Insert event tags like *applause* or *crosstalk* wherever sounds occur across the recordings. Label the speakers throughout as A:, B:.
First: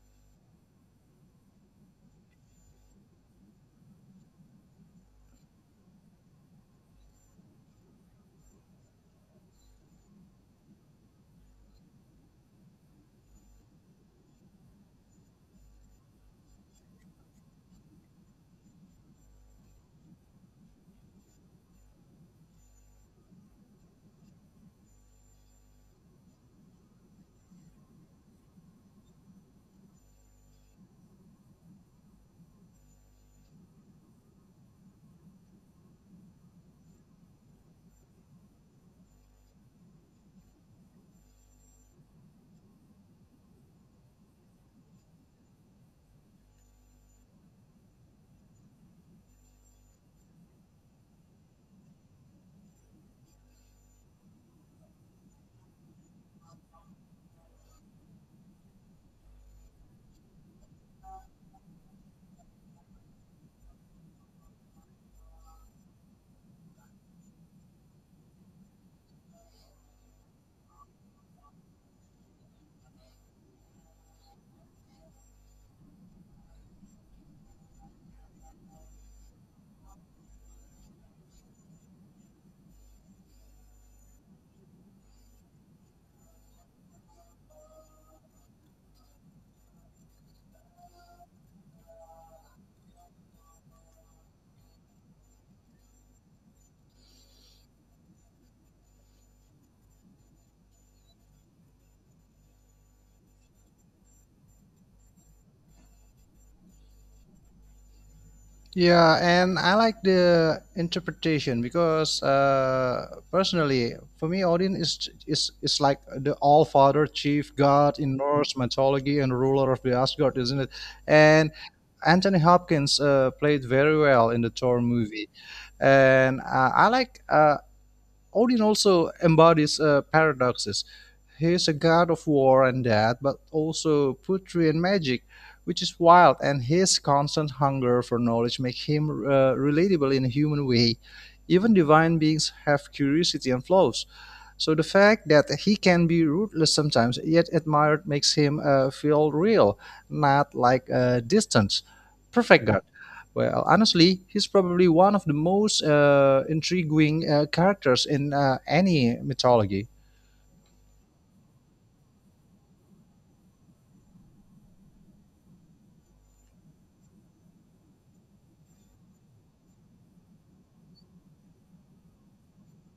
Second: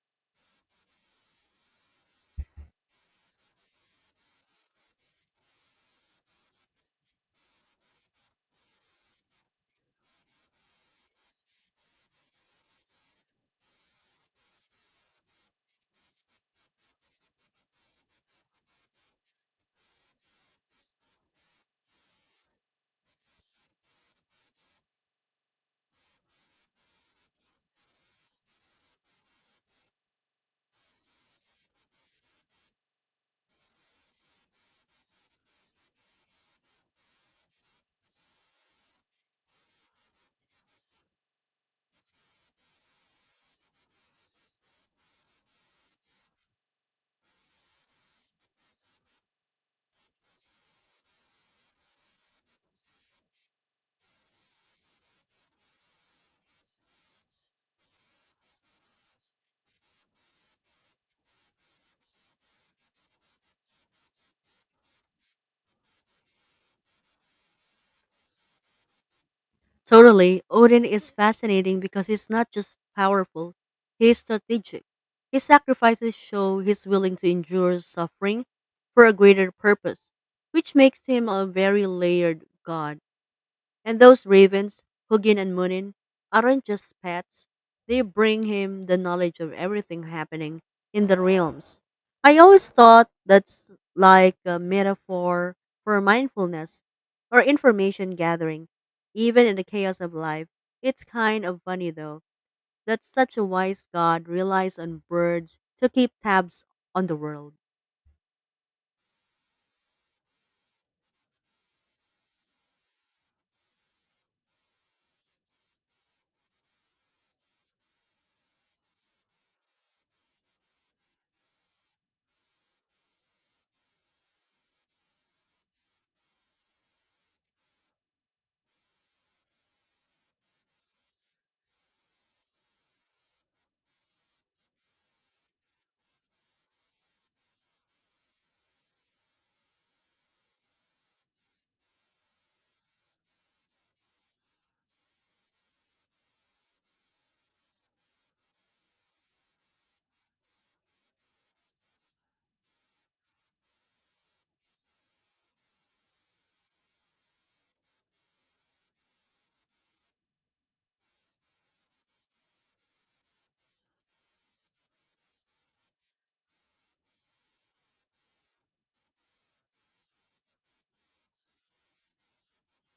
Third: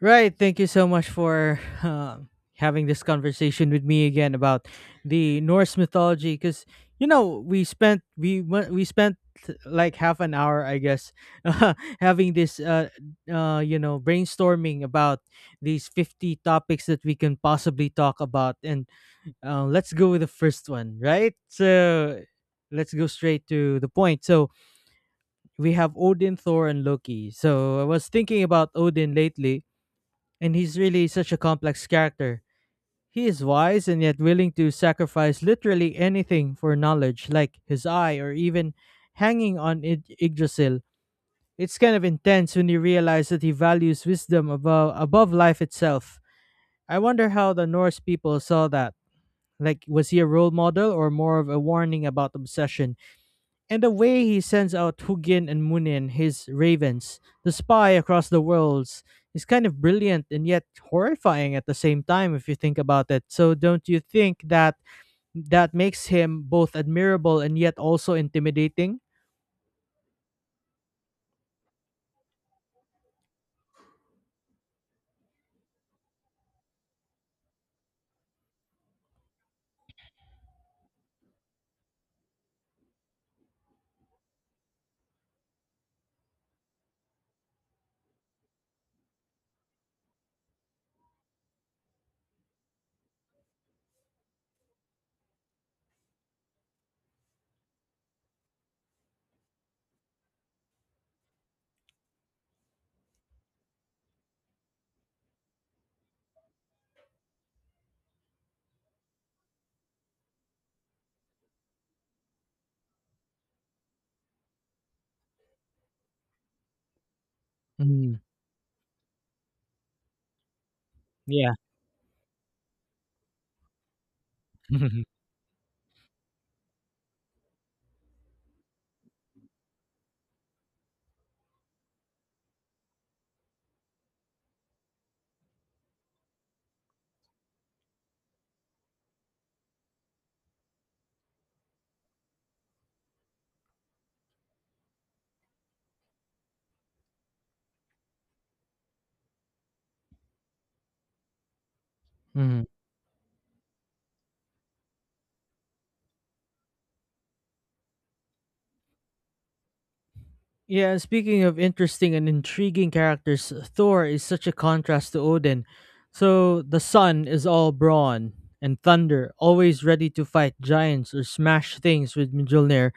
A: Right. Thank you so much for having this conversation with me again about the Norse mythology. Because we spent like half an hour, I guess, *laughs* uh, having this brainstorming about these 50 topics that we can possibly talk about. And let's go with the first one, right? So let's go straight to the point. So we have Odin, Thor, and Loki. So I was thinking about Odin lately, and he's really such a complex character. He is wise and yet willing to sacrifice literally anything for knowledge, like his eye or even hanging on Yggdrasil. It's kind of intense when you realize that he values wisdom above life itself. I wonder how the Norse people saw that. Like, was he a role model or more of a warning about obsession? And the way he sends out Hugin and Munin, his ravens, to spy across the worlds, is kind of brilliant and yet horrifying at the same time if you think about it. So don't you think that that makes him both admirable and yet also intimidating?
B: Totally. Odin is fascinating because he's not just powerful, he's strategic. His sacrifices show he's willing to endure suffering for a greater purpose, which makes him a very layered god. And those ravens, Hugin and Munin, aren't just pets. They bring him the knowledge of everything happening in the realms. I always thought that's like a metaphor for mindfulness or information gathering, even in the chaos of life. It's kind of funny though that such a wise god relies on birds to keep tabs on the world.
C: Yeah, and I like the interpretation because personally, for me, Odin is like the All Father, Chief God
A: Mm,
C: in Norse mythology, and ruler of the Asgard, isn't it? And
A: yeah.
C: Anthony Hopkins played very well in the Thor
A: *laughs*
C: movie, and I like. Odin also embodies paradoxes. He is a god of war and death, but also poetry and magic, which is wild, and his constant hunger for knowledge make him relatable in a human way. Even divine beings have curiosity and flaws. So the fact that he can be ruthless sometimes, yet admired, makes him feel real, not like distance.
A: Mhm.
C: Perfect guard. Well, honestly, he's probably one of the most intriguing characters in any mythology.
A: Yeah, and speaking of interesting and intriguing characters, Thor is such a contrast to Odin. So the sun is all brawn and thunder, always ready to fight giants or smash things with Mjolnir.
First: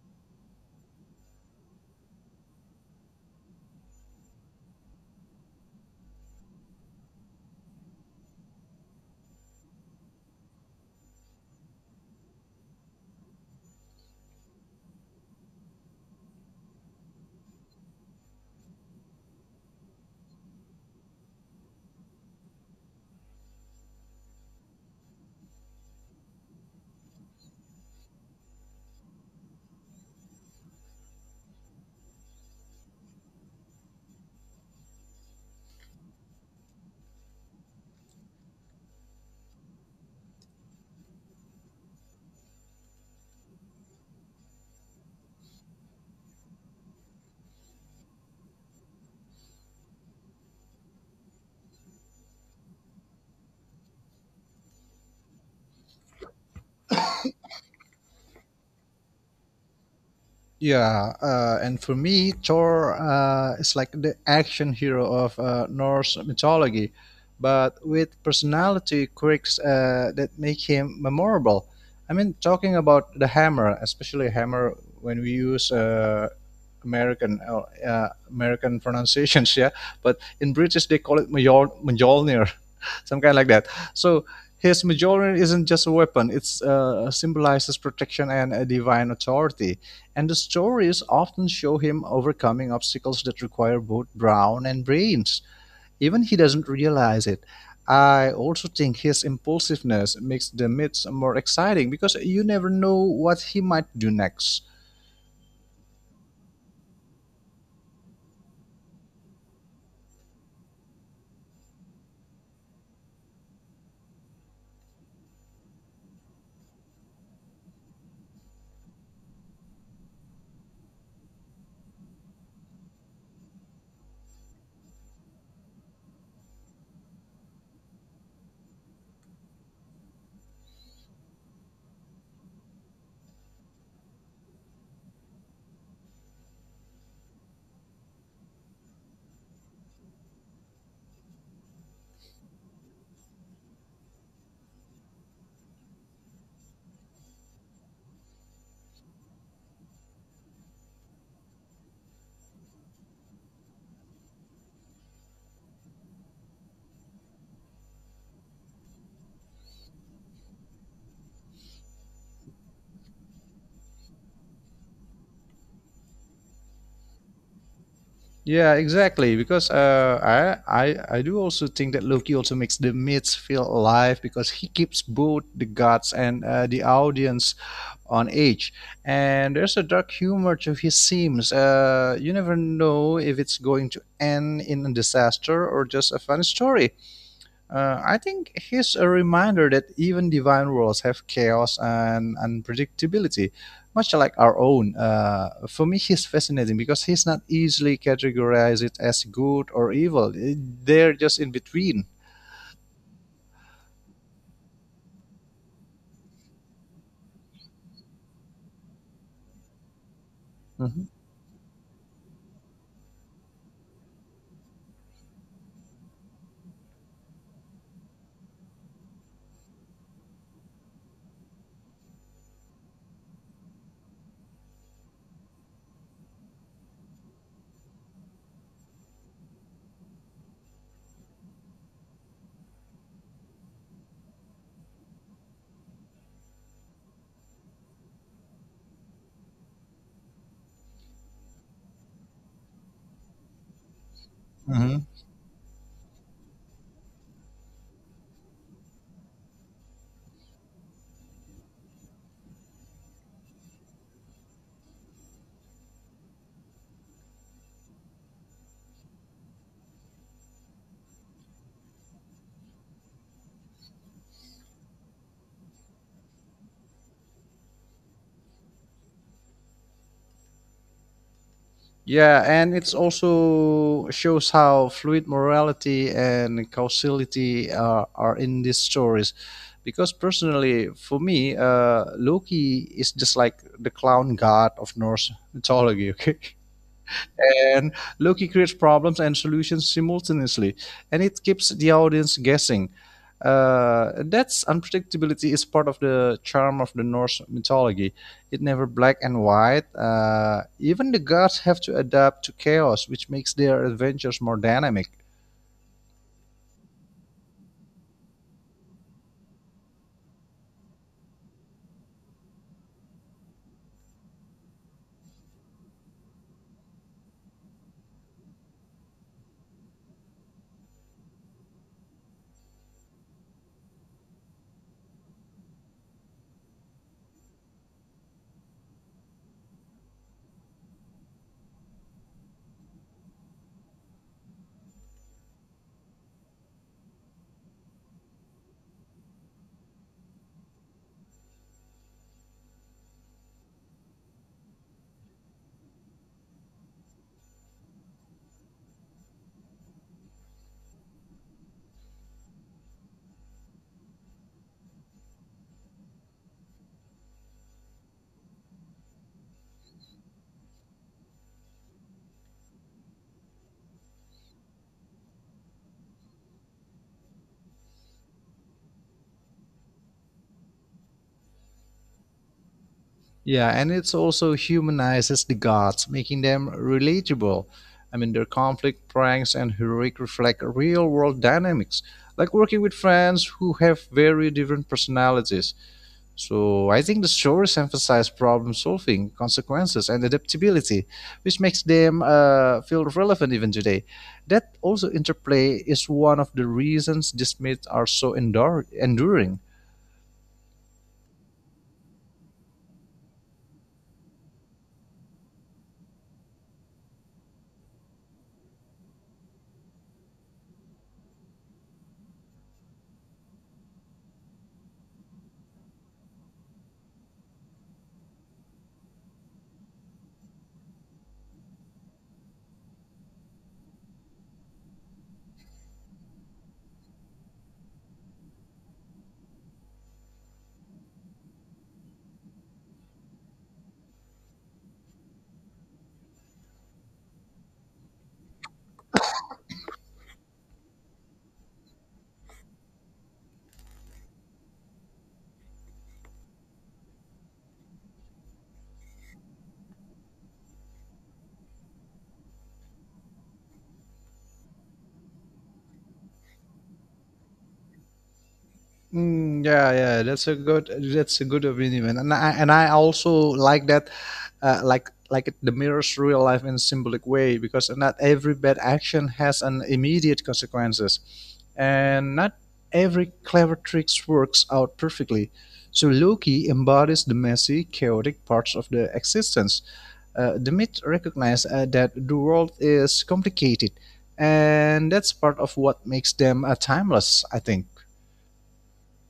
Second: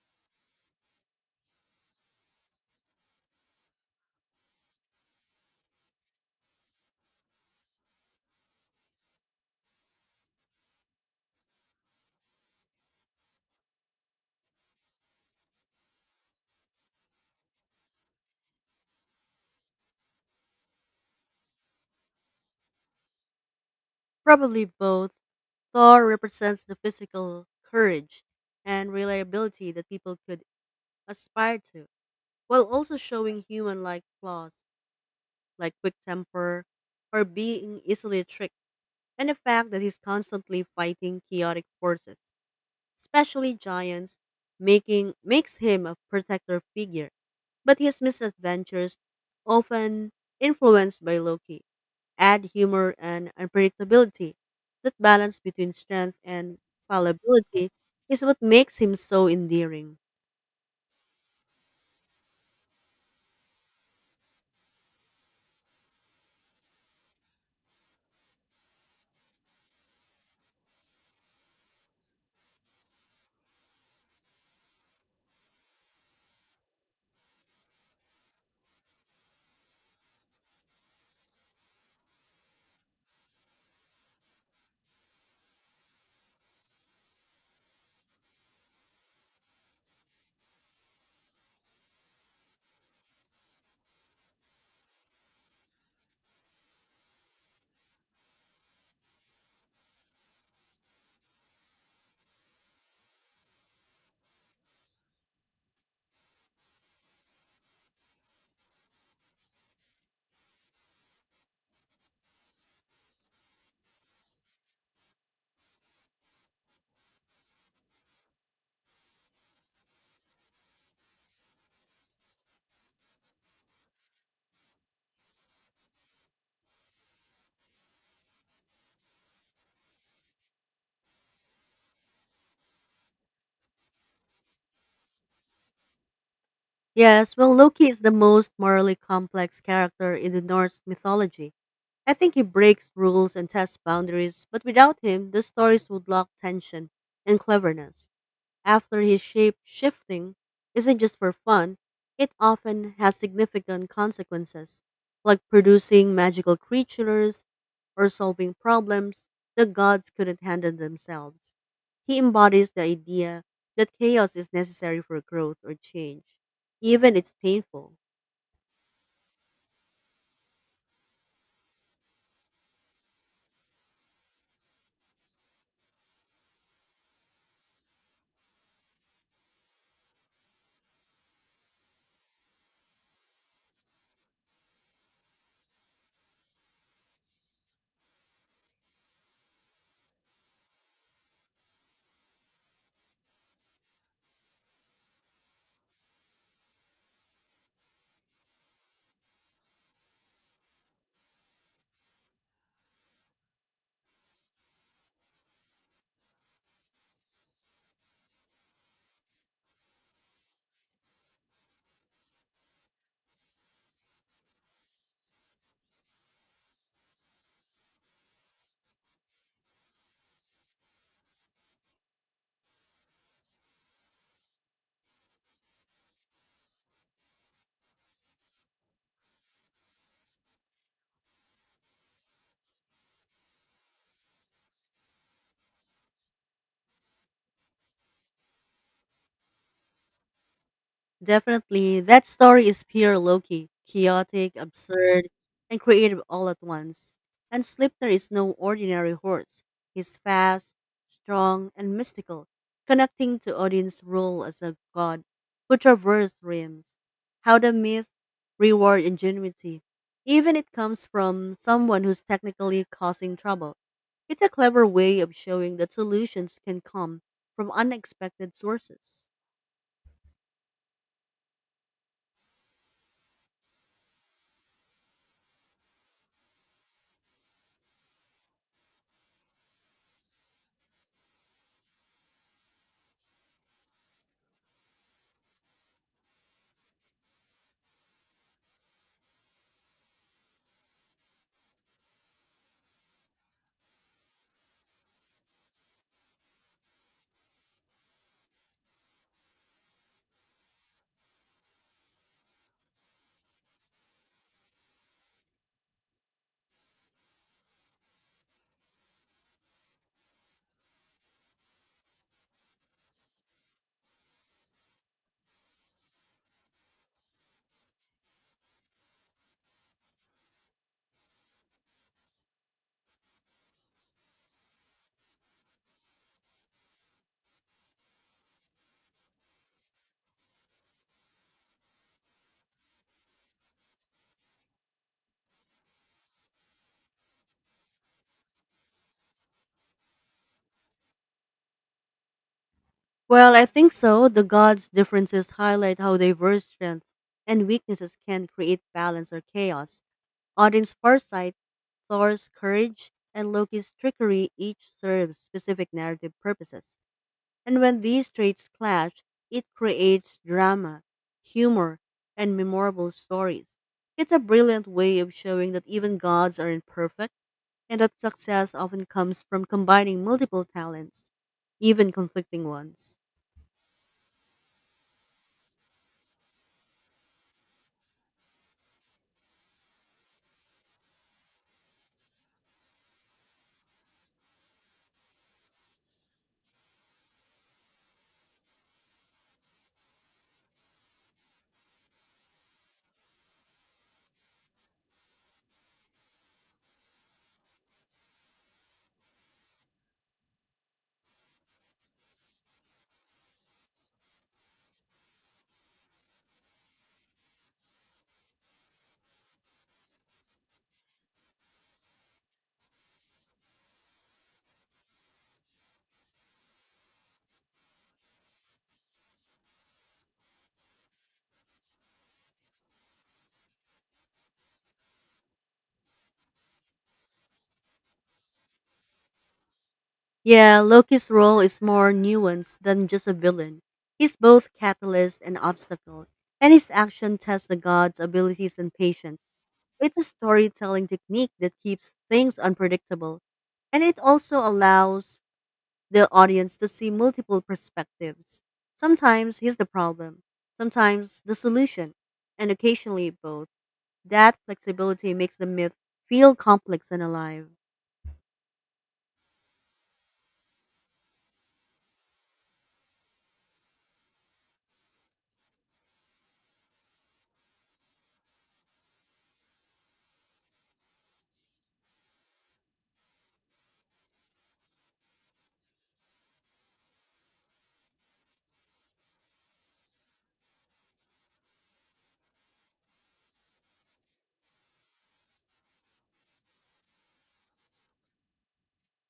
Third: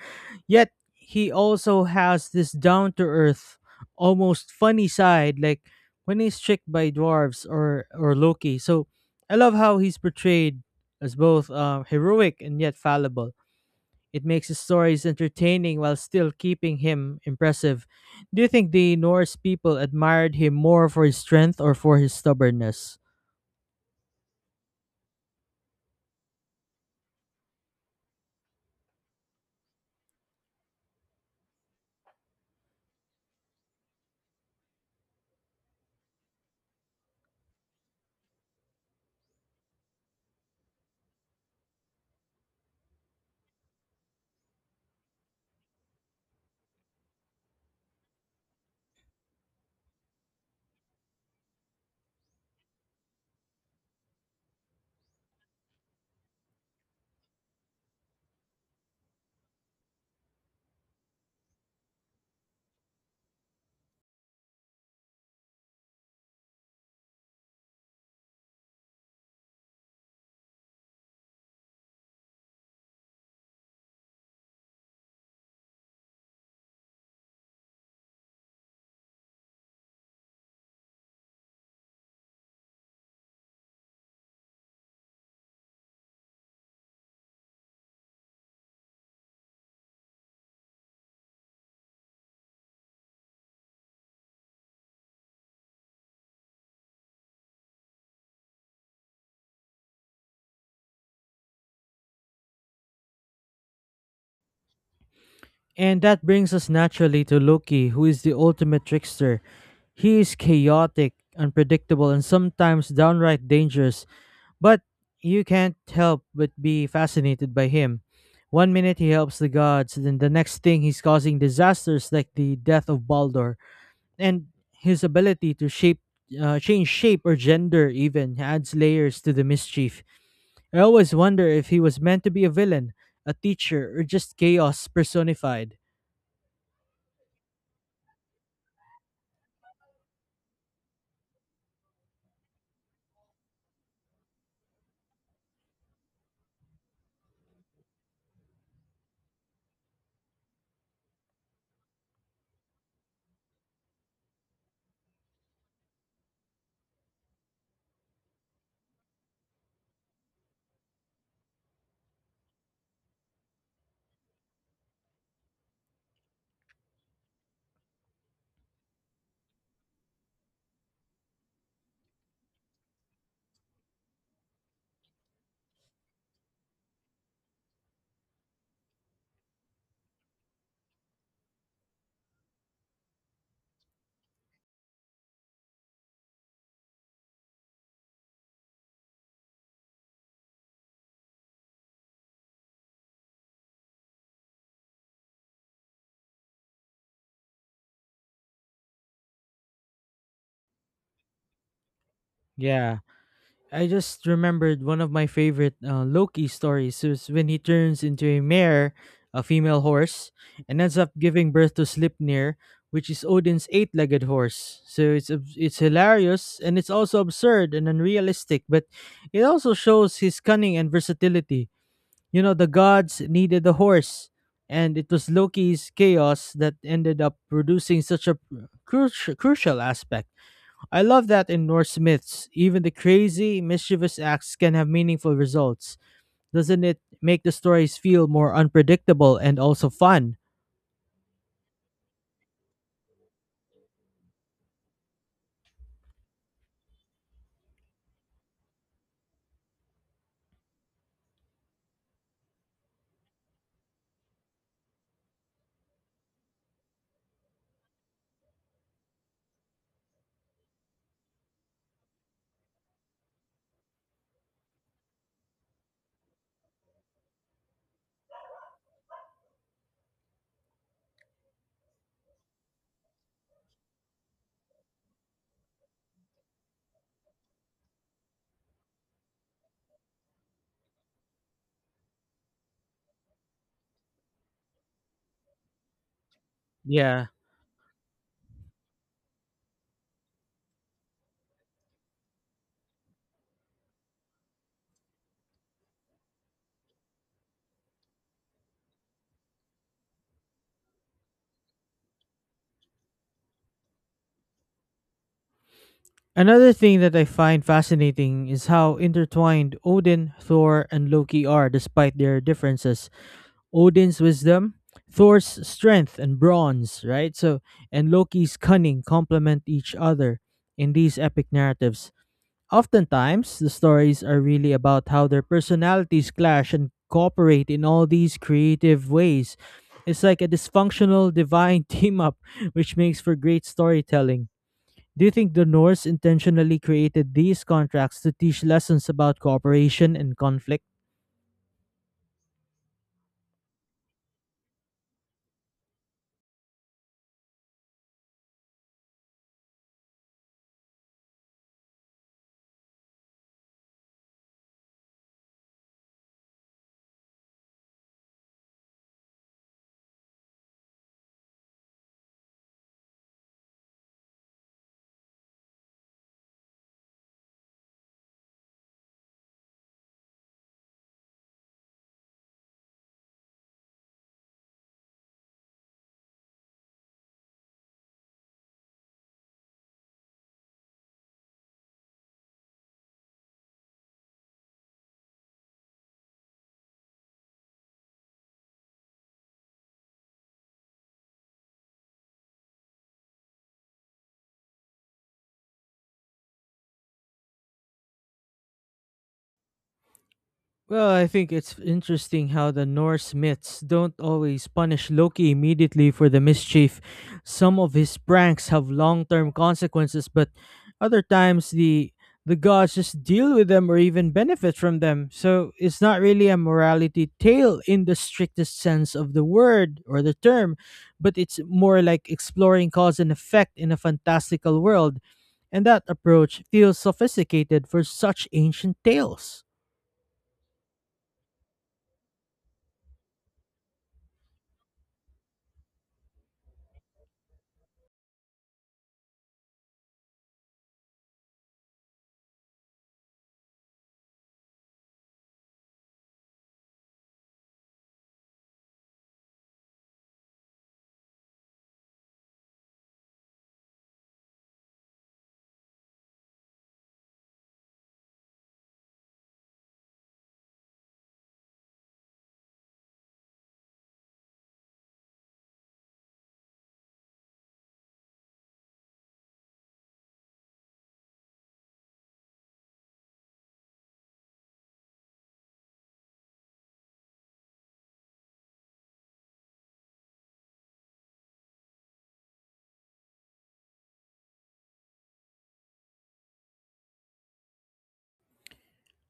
A: Yet he also has this down to earth, almost funny side, like when he's tricked by dwarves or Loki. So I love how he's portrayed as both heroic and yet fallible. It makes his stories entertaining while still keeping him impressive. Do you think the Norse people admired him more for his strength or for his stubbornness?
B: Probably both. Thor represents the physical courage and reliability that people could aspire to, while also showing human like flaws like quick temper or being easily tricked, and the fact that he's constantly fighting chaotic forces, especially giants, making makes him a protector figure. But his misadventures, often influenced by Loki, add humor and unpredictability. That balance between strength and fallibility is what makes him so endearing.
C: Yeah, and for me, Thor is like the action hero of Norse mythology, but with personality quirks that make him memorable. I mean, talking about the hammer, especially hammer when we use American uh, American *laughs* pronunciations, yeah. But in British, they call it Mjolnir, some kind like that. So his Majoran isn't just a weapon; it symbolizes protection and a divine authority. And the stories often show him overcoming obstacles that require both brawn and brains. Even he doesn't realize it. I also think his impulsiveness makes the myths more exciting because you never know what he might do next.
A: And that brings us naturally to Loki, who is the ultimate trickster. He is chaotic, unpredictable, and sometimes downright dangerous, but you can't help but be fascinated by him. One minute he helps the gods, then the next thing he's causing disasters like the death of Baldur. And his ability to shape change shape or gender even adds layers to the mischief. I always wonder if he was meant to be a villain, a teacher, or just chaos personified.
B: Yes, well, Loki is the most morally complex character in the Norse mythology. I think he breaks rules and tests boundaries, but without him, the stories would lack tension and cleverness after his shape shifting isn't just for fun, it often has significant consequences, like producing magical creatures or solving problems the gods couldn't handle themselves. He embodies the idea that chaos is necessary for growth or change, even if it's painful.
C: Yeah, exactly. Because I do also think that Loki also makes the myths feel alive because he keeps both the gods and the audience on edge. And there's a dark humor to his seams. You never know if it's going to end in a disaster or just a funny story. I think he's a reminder that even divine worlds have chaos and unpredictability, much like our own. For me, he's fascinating because he's not easily categorized as good or evil. They're just in between.
A: Yeah, I just remembered one of my favorite Loki stories is when he turns into a mare, a female horse, and ends
C: Mhm.
A: up giving birth to Slipnir, which is Odin's eight-legged horse. So it's it's hilarious, and it's also absurd and unrealistic, but it also shows his cunning and versatility. You know, the gods needed the horse, and it was Loki's chaos that ended up producing such a crucial aspect. I love that in Norse myths, even the crazy, mischievous acts can have meaningful results. Doesn't it make the stories feel more unpredictable and also fun?
B: Definitely, that story is pure Loki, chaotic,
C: Mhm.
B: absurd, and creative all at once. And Slipner is no ordinary horse. He's fast, strong, and mystical, connecting to Odin's role as a god who traversed realms. How the myth reward ingenuity, even it comes from someone who's technically causing trouble. It's a clever way of showing that solutions can come from unexpected sources.
C: Yeah, and it's also shows how fluid morality and causality are in these stories. Because personally, for me, Loki is just like the clown god of Norse mythology. Okay, *laughs*
A: Yeah.
C: and Loki creates problems and solutions simultaneously, and it keeps the audience guessing. That's unpredictability is part of the charm of the Norse mythology. It never black and white. Even the gods have to adapt to chaos, which makes their adventures more dynamic.
A: Another thing that I find fascinating is how intertwined Odin, Thor, and Loki are despite their differences. Odin's wisdom, Thor's strength and bronze, right? So, and Loki's cunning complement each other in these epic narratives. Oftentimes, the stories are really about how their personalities clash and cooperate in all these creative ways. It's like a dysfunctional divine *laughs* team up, which makes for great storytelling. Do you think the Norse intentionally created these contracts to teach lessons about cooperation and conflict?
B: Well, I think so. The gods' differences highlight how diverse strengths and weaknesses can create balance or chaos. Odin's foresight, Thor's courage, and Loki's trickery each serve specific narrative purposes. And when these traits clash, it creates drama, humor, and memorable stories. It's a brilliant way of showing that even gods are imperfect and that success often comes from combining multiple talents, even conflicting ones.
C: Yeah, and it's also humanizes the gods, making them relatable. I mean, their conflict, pranks, and heroic reflect real world dynamics, like working with friends who have very different personalities. So, I think the stories emphasize problem solving, consequences, and adaptability, which makes them feel relevant even today. That also interplay is one of the reasons these myths are so enduring.
A: Well, I think it's interesting how the Norse myths don't always punish Loki immediately for the mischief. Some of his pranks have long-term consequences, but other times the gods just deal with them or even benefit from them. So it's not really a morality tale in the strictest sense of the word or the term, but it's more like exploring cause and effect in a fantastical world. And that approach feels sophisticated for such ancient tales.
B: Yeah, Loki's role is more nuanced than just a villain. He's both catalyst and obstacle, and his action tests the god's abilities and patience. It's a storytelling technique that keeps things unpredictable, and it also allows the audience to see multiple perspectives. Sometimes he's the problem, sometimes the solution, and occasionally both. That flexibility makes the myth feel complex and alive.
C: Yeah, yeah, that's a good opinion, man. And I also like that, like it, the mirrors real life in a symbolic way because not every bad action has an immediate consequences, and not every clever tricks works out perfectly. So Loki embodies the messy, chaotic parts of the existence. The myth recognizes that the world is complicated, and that's part of what makes them timeless. I think.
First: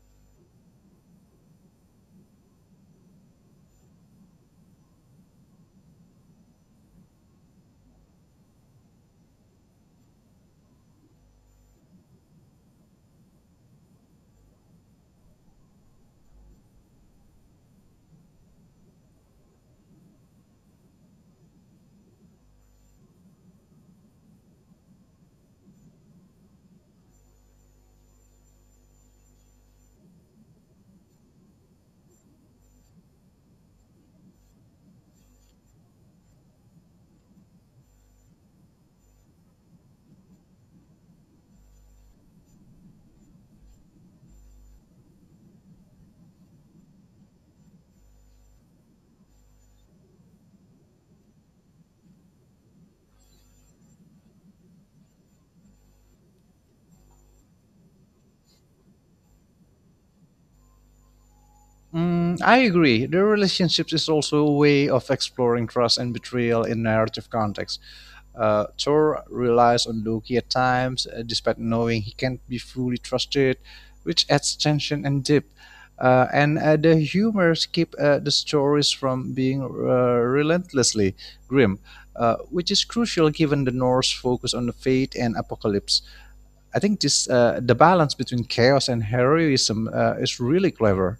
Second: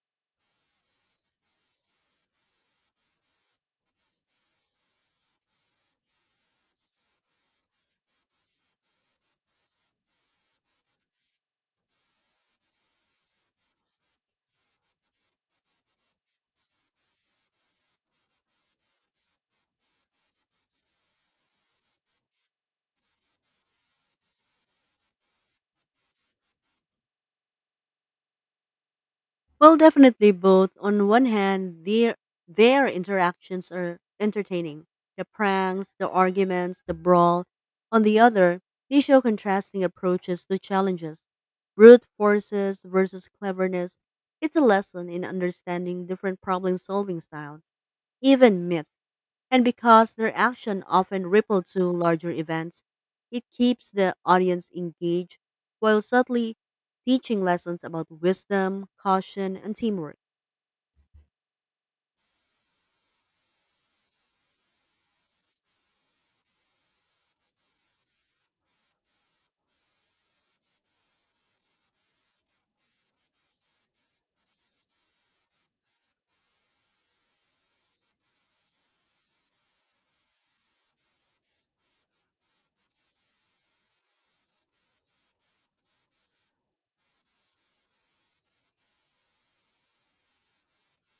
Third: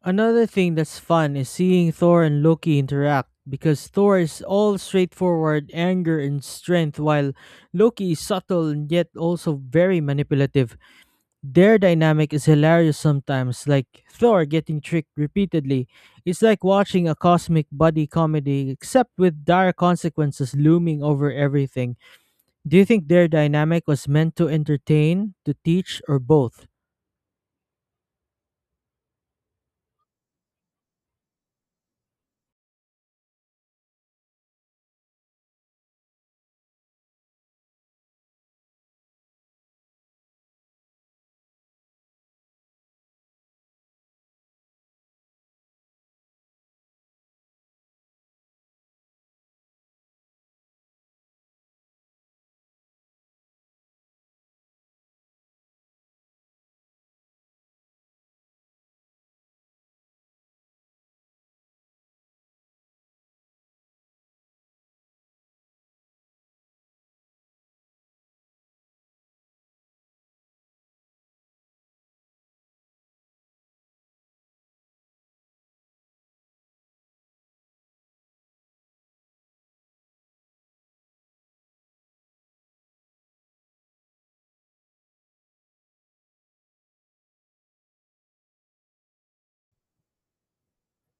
A: Another thing that's fun is seeing Thor and Loki interact because Thor is all straightforward anger and strength, while Loki is subtle and yet also very manipulative. Their dynamic is hilarious sometimes, like Thor getting tricked repeatedly. It's like watching a cosmic buddy comedy except with dire consequences looming over everything. Do you think their dynamic was meant to entertain, to teach, or both?
B: Well, definitely both. On one hand, their interactions are entertaining. The pranks, the arguments, the brawl. On the other, they show contrasting approaches to challenges. Brute forces versus cleverness. It's a lesson in understanding different problem solving styles. Even myth. And because their action often rippled to larger events, it keeps the audience engaged while subtly teaching lessons about wisdom, caution, and teamwork.
C: I agree. The relationships is also a way of exploring trust and betrayal in narrative context. Thor relies on Loki at times, despite knowing he can't be fully trusted, which adds tension and depth. And The humors keep the stories from being relentlessly grim, which is crucial given the Norse focus on the fate and apocalypse. I think this the balance between chaos and heroism is really clever.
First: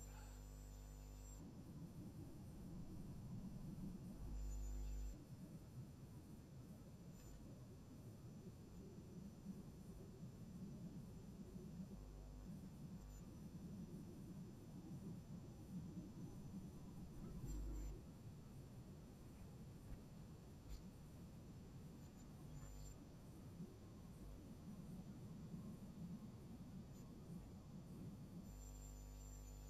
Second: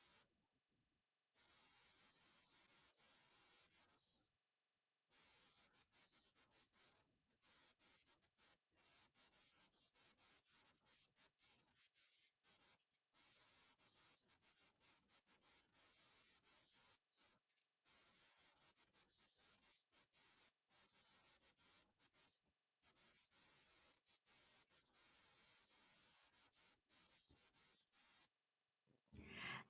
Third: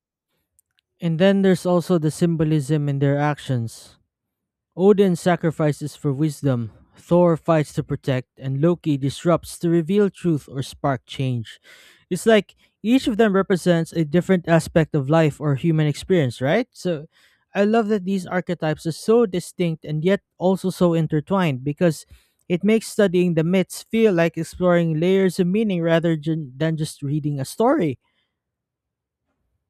A: And then there's also the symbolism in their actions. Odin sacrifices for wisdom, Thor fights to protect, and Loki disrupts to reveal truth or spark change. It's like each of them represents a different aspect of life or human experience, right? So I love that these archetypes are so distinct and yet also so intertwined, because it makes studying the myths feel like exploring layers of meaning rather than just reading a story.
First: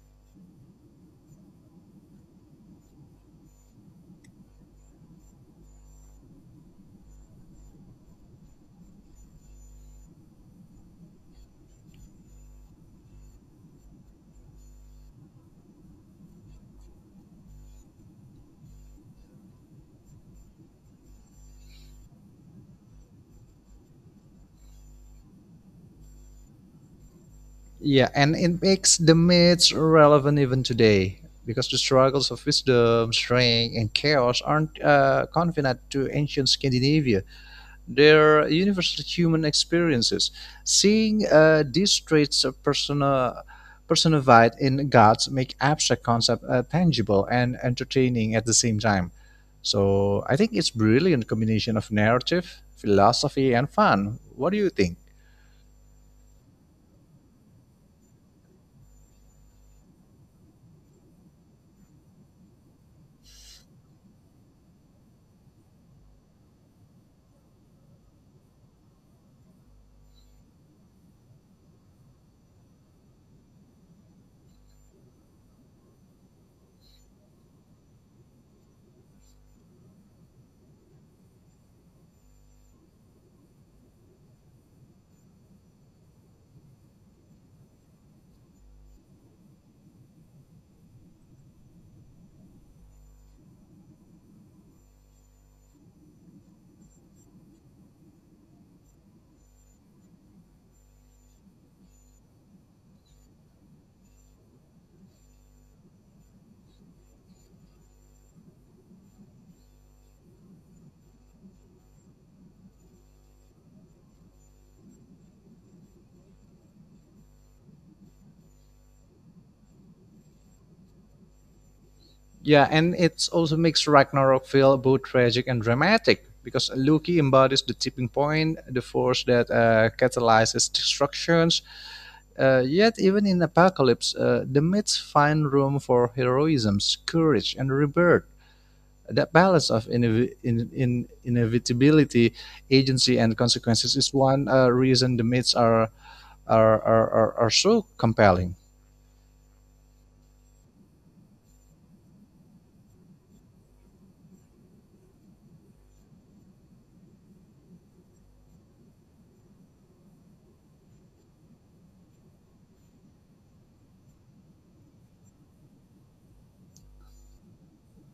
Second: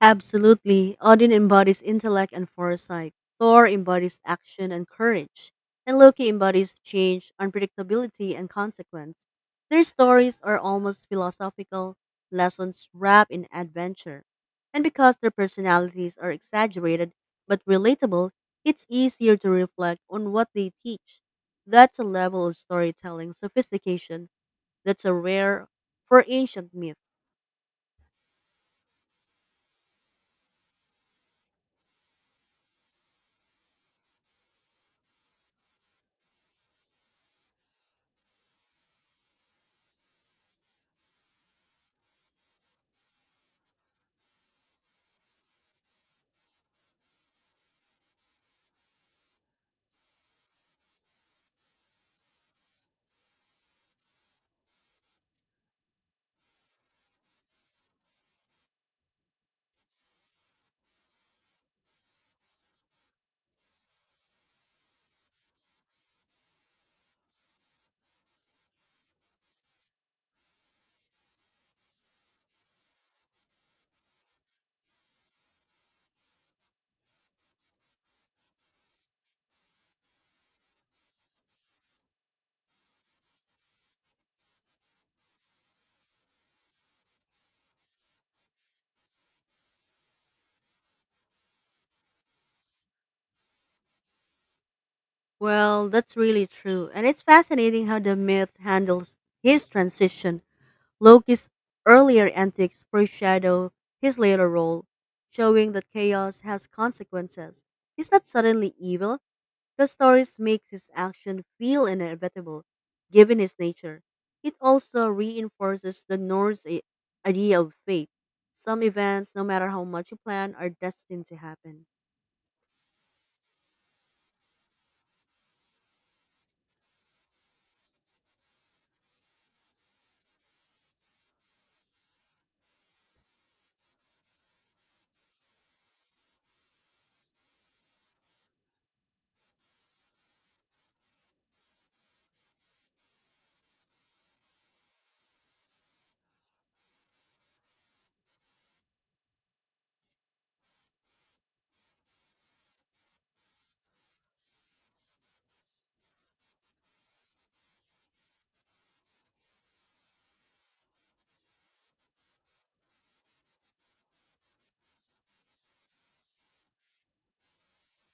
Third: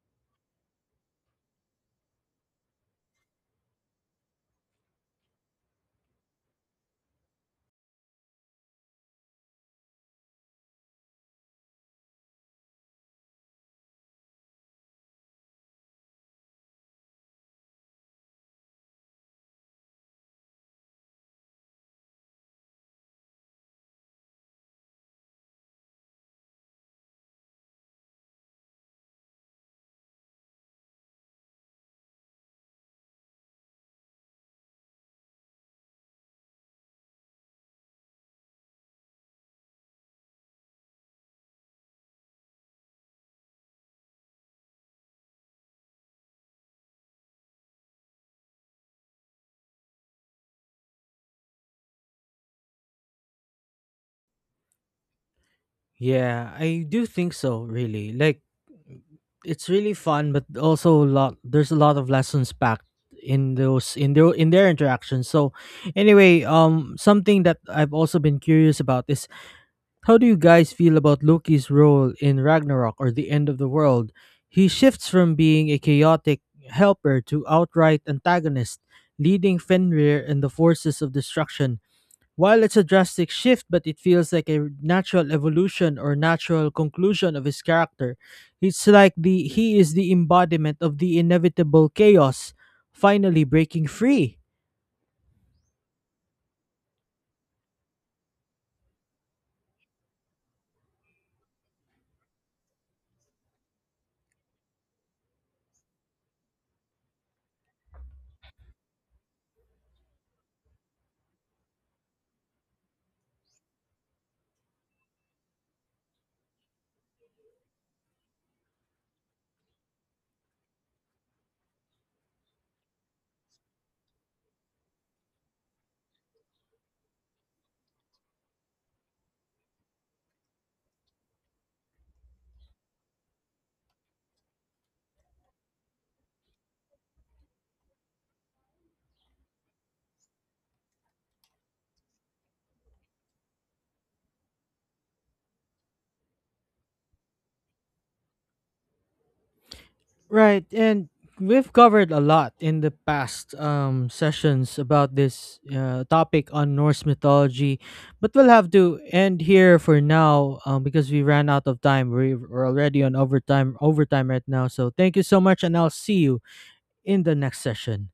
B: Absolutely. Odin embodies intellect and foresight. Thor embodies action and courage. And Loki embodies change, unpredictability, and consequence. Their stories are almost philosophical lessons wrapped in adventure. And because their personalities are exaggerated but relatable, it's easier to reflect on what they teach. That's a level of storytelling sophistication that's a rare for ancient myth.
C: Yeah, and it makes the myths relevant even today because the struggles of wisdom, strength, and chaos aren't confined to ancient Scandinavia. They're universal human experiences. Seeing these traits of personified in gods make abstract concepts tangible and entertaining at the same time. So I think it's brilliant combination of narrative, philosophy, and fun. What do you think?
A: Yeah, I do think so, really. Like, it's really fun, but also a lot there's a lot of lessons packed in those in their interactions. So anyway, something that I've also been curious about is how do you guys feel about Loki's role in Ragnarok or the end of the world? He shifts from being a chaotic helper to outright antagonist, leading Fenrir and the forces of destruction. While it's a drastic shift, but it feels like a natural evolution or natural conclusion of his character. It's like the he is the embodiment of the inevitable chaos, finally breaking free.
B: Well, that's really true. And it's fascinating how the myth handles his transition. Loki's earlier antics foreshadow his later role, showing that chaos has consequences. He's not suddenly evil. The stories make his action feel inevitable, given his nature. It also reinforces the Norse idea of fate. Some events, no matter how much you plan, are destined to happen.
C: Yeah, and it also makes Ragnarok feel both tragic and dramatic because Loki embodies the tipping point, the force that catalyzes destructions. Yet, even in Apocalypse, the myths find room for heroism, courage, and rebirth. That balance of inevitability, agency, and consequences is one reason the myths are so compelling.
A: Right, and we've covered a lot in the past sessions about this topic on Norse mythology, but we'll have to end here for now because we ran out of time. We're already on overtime right now. So thank you so much, and I'll see you in the next session.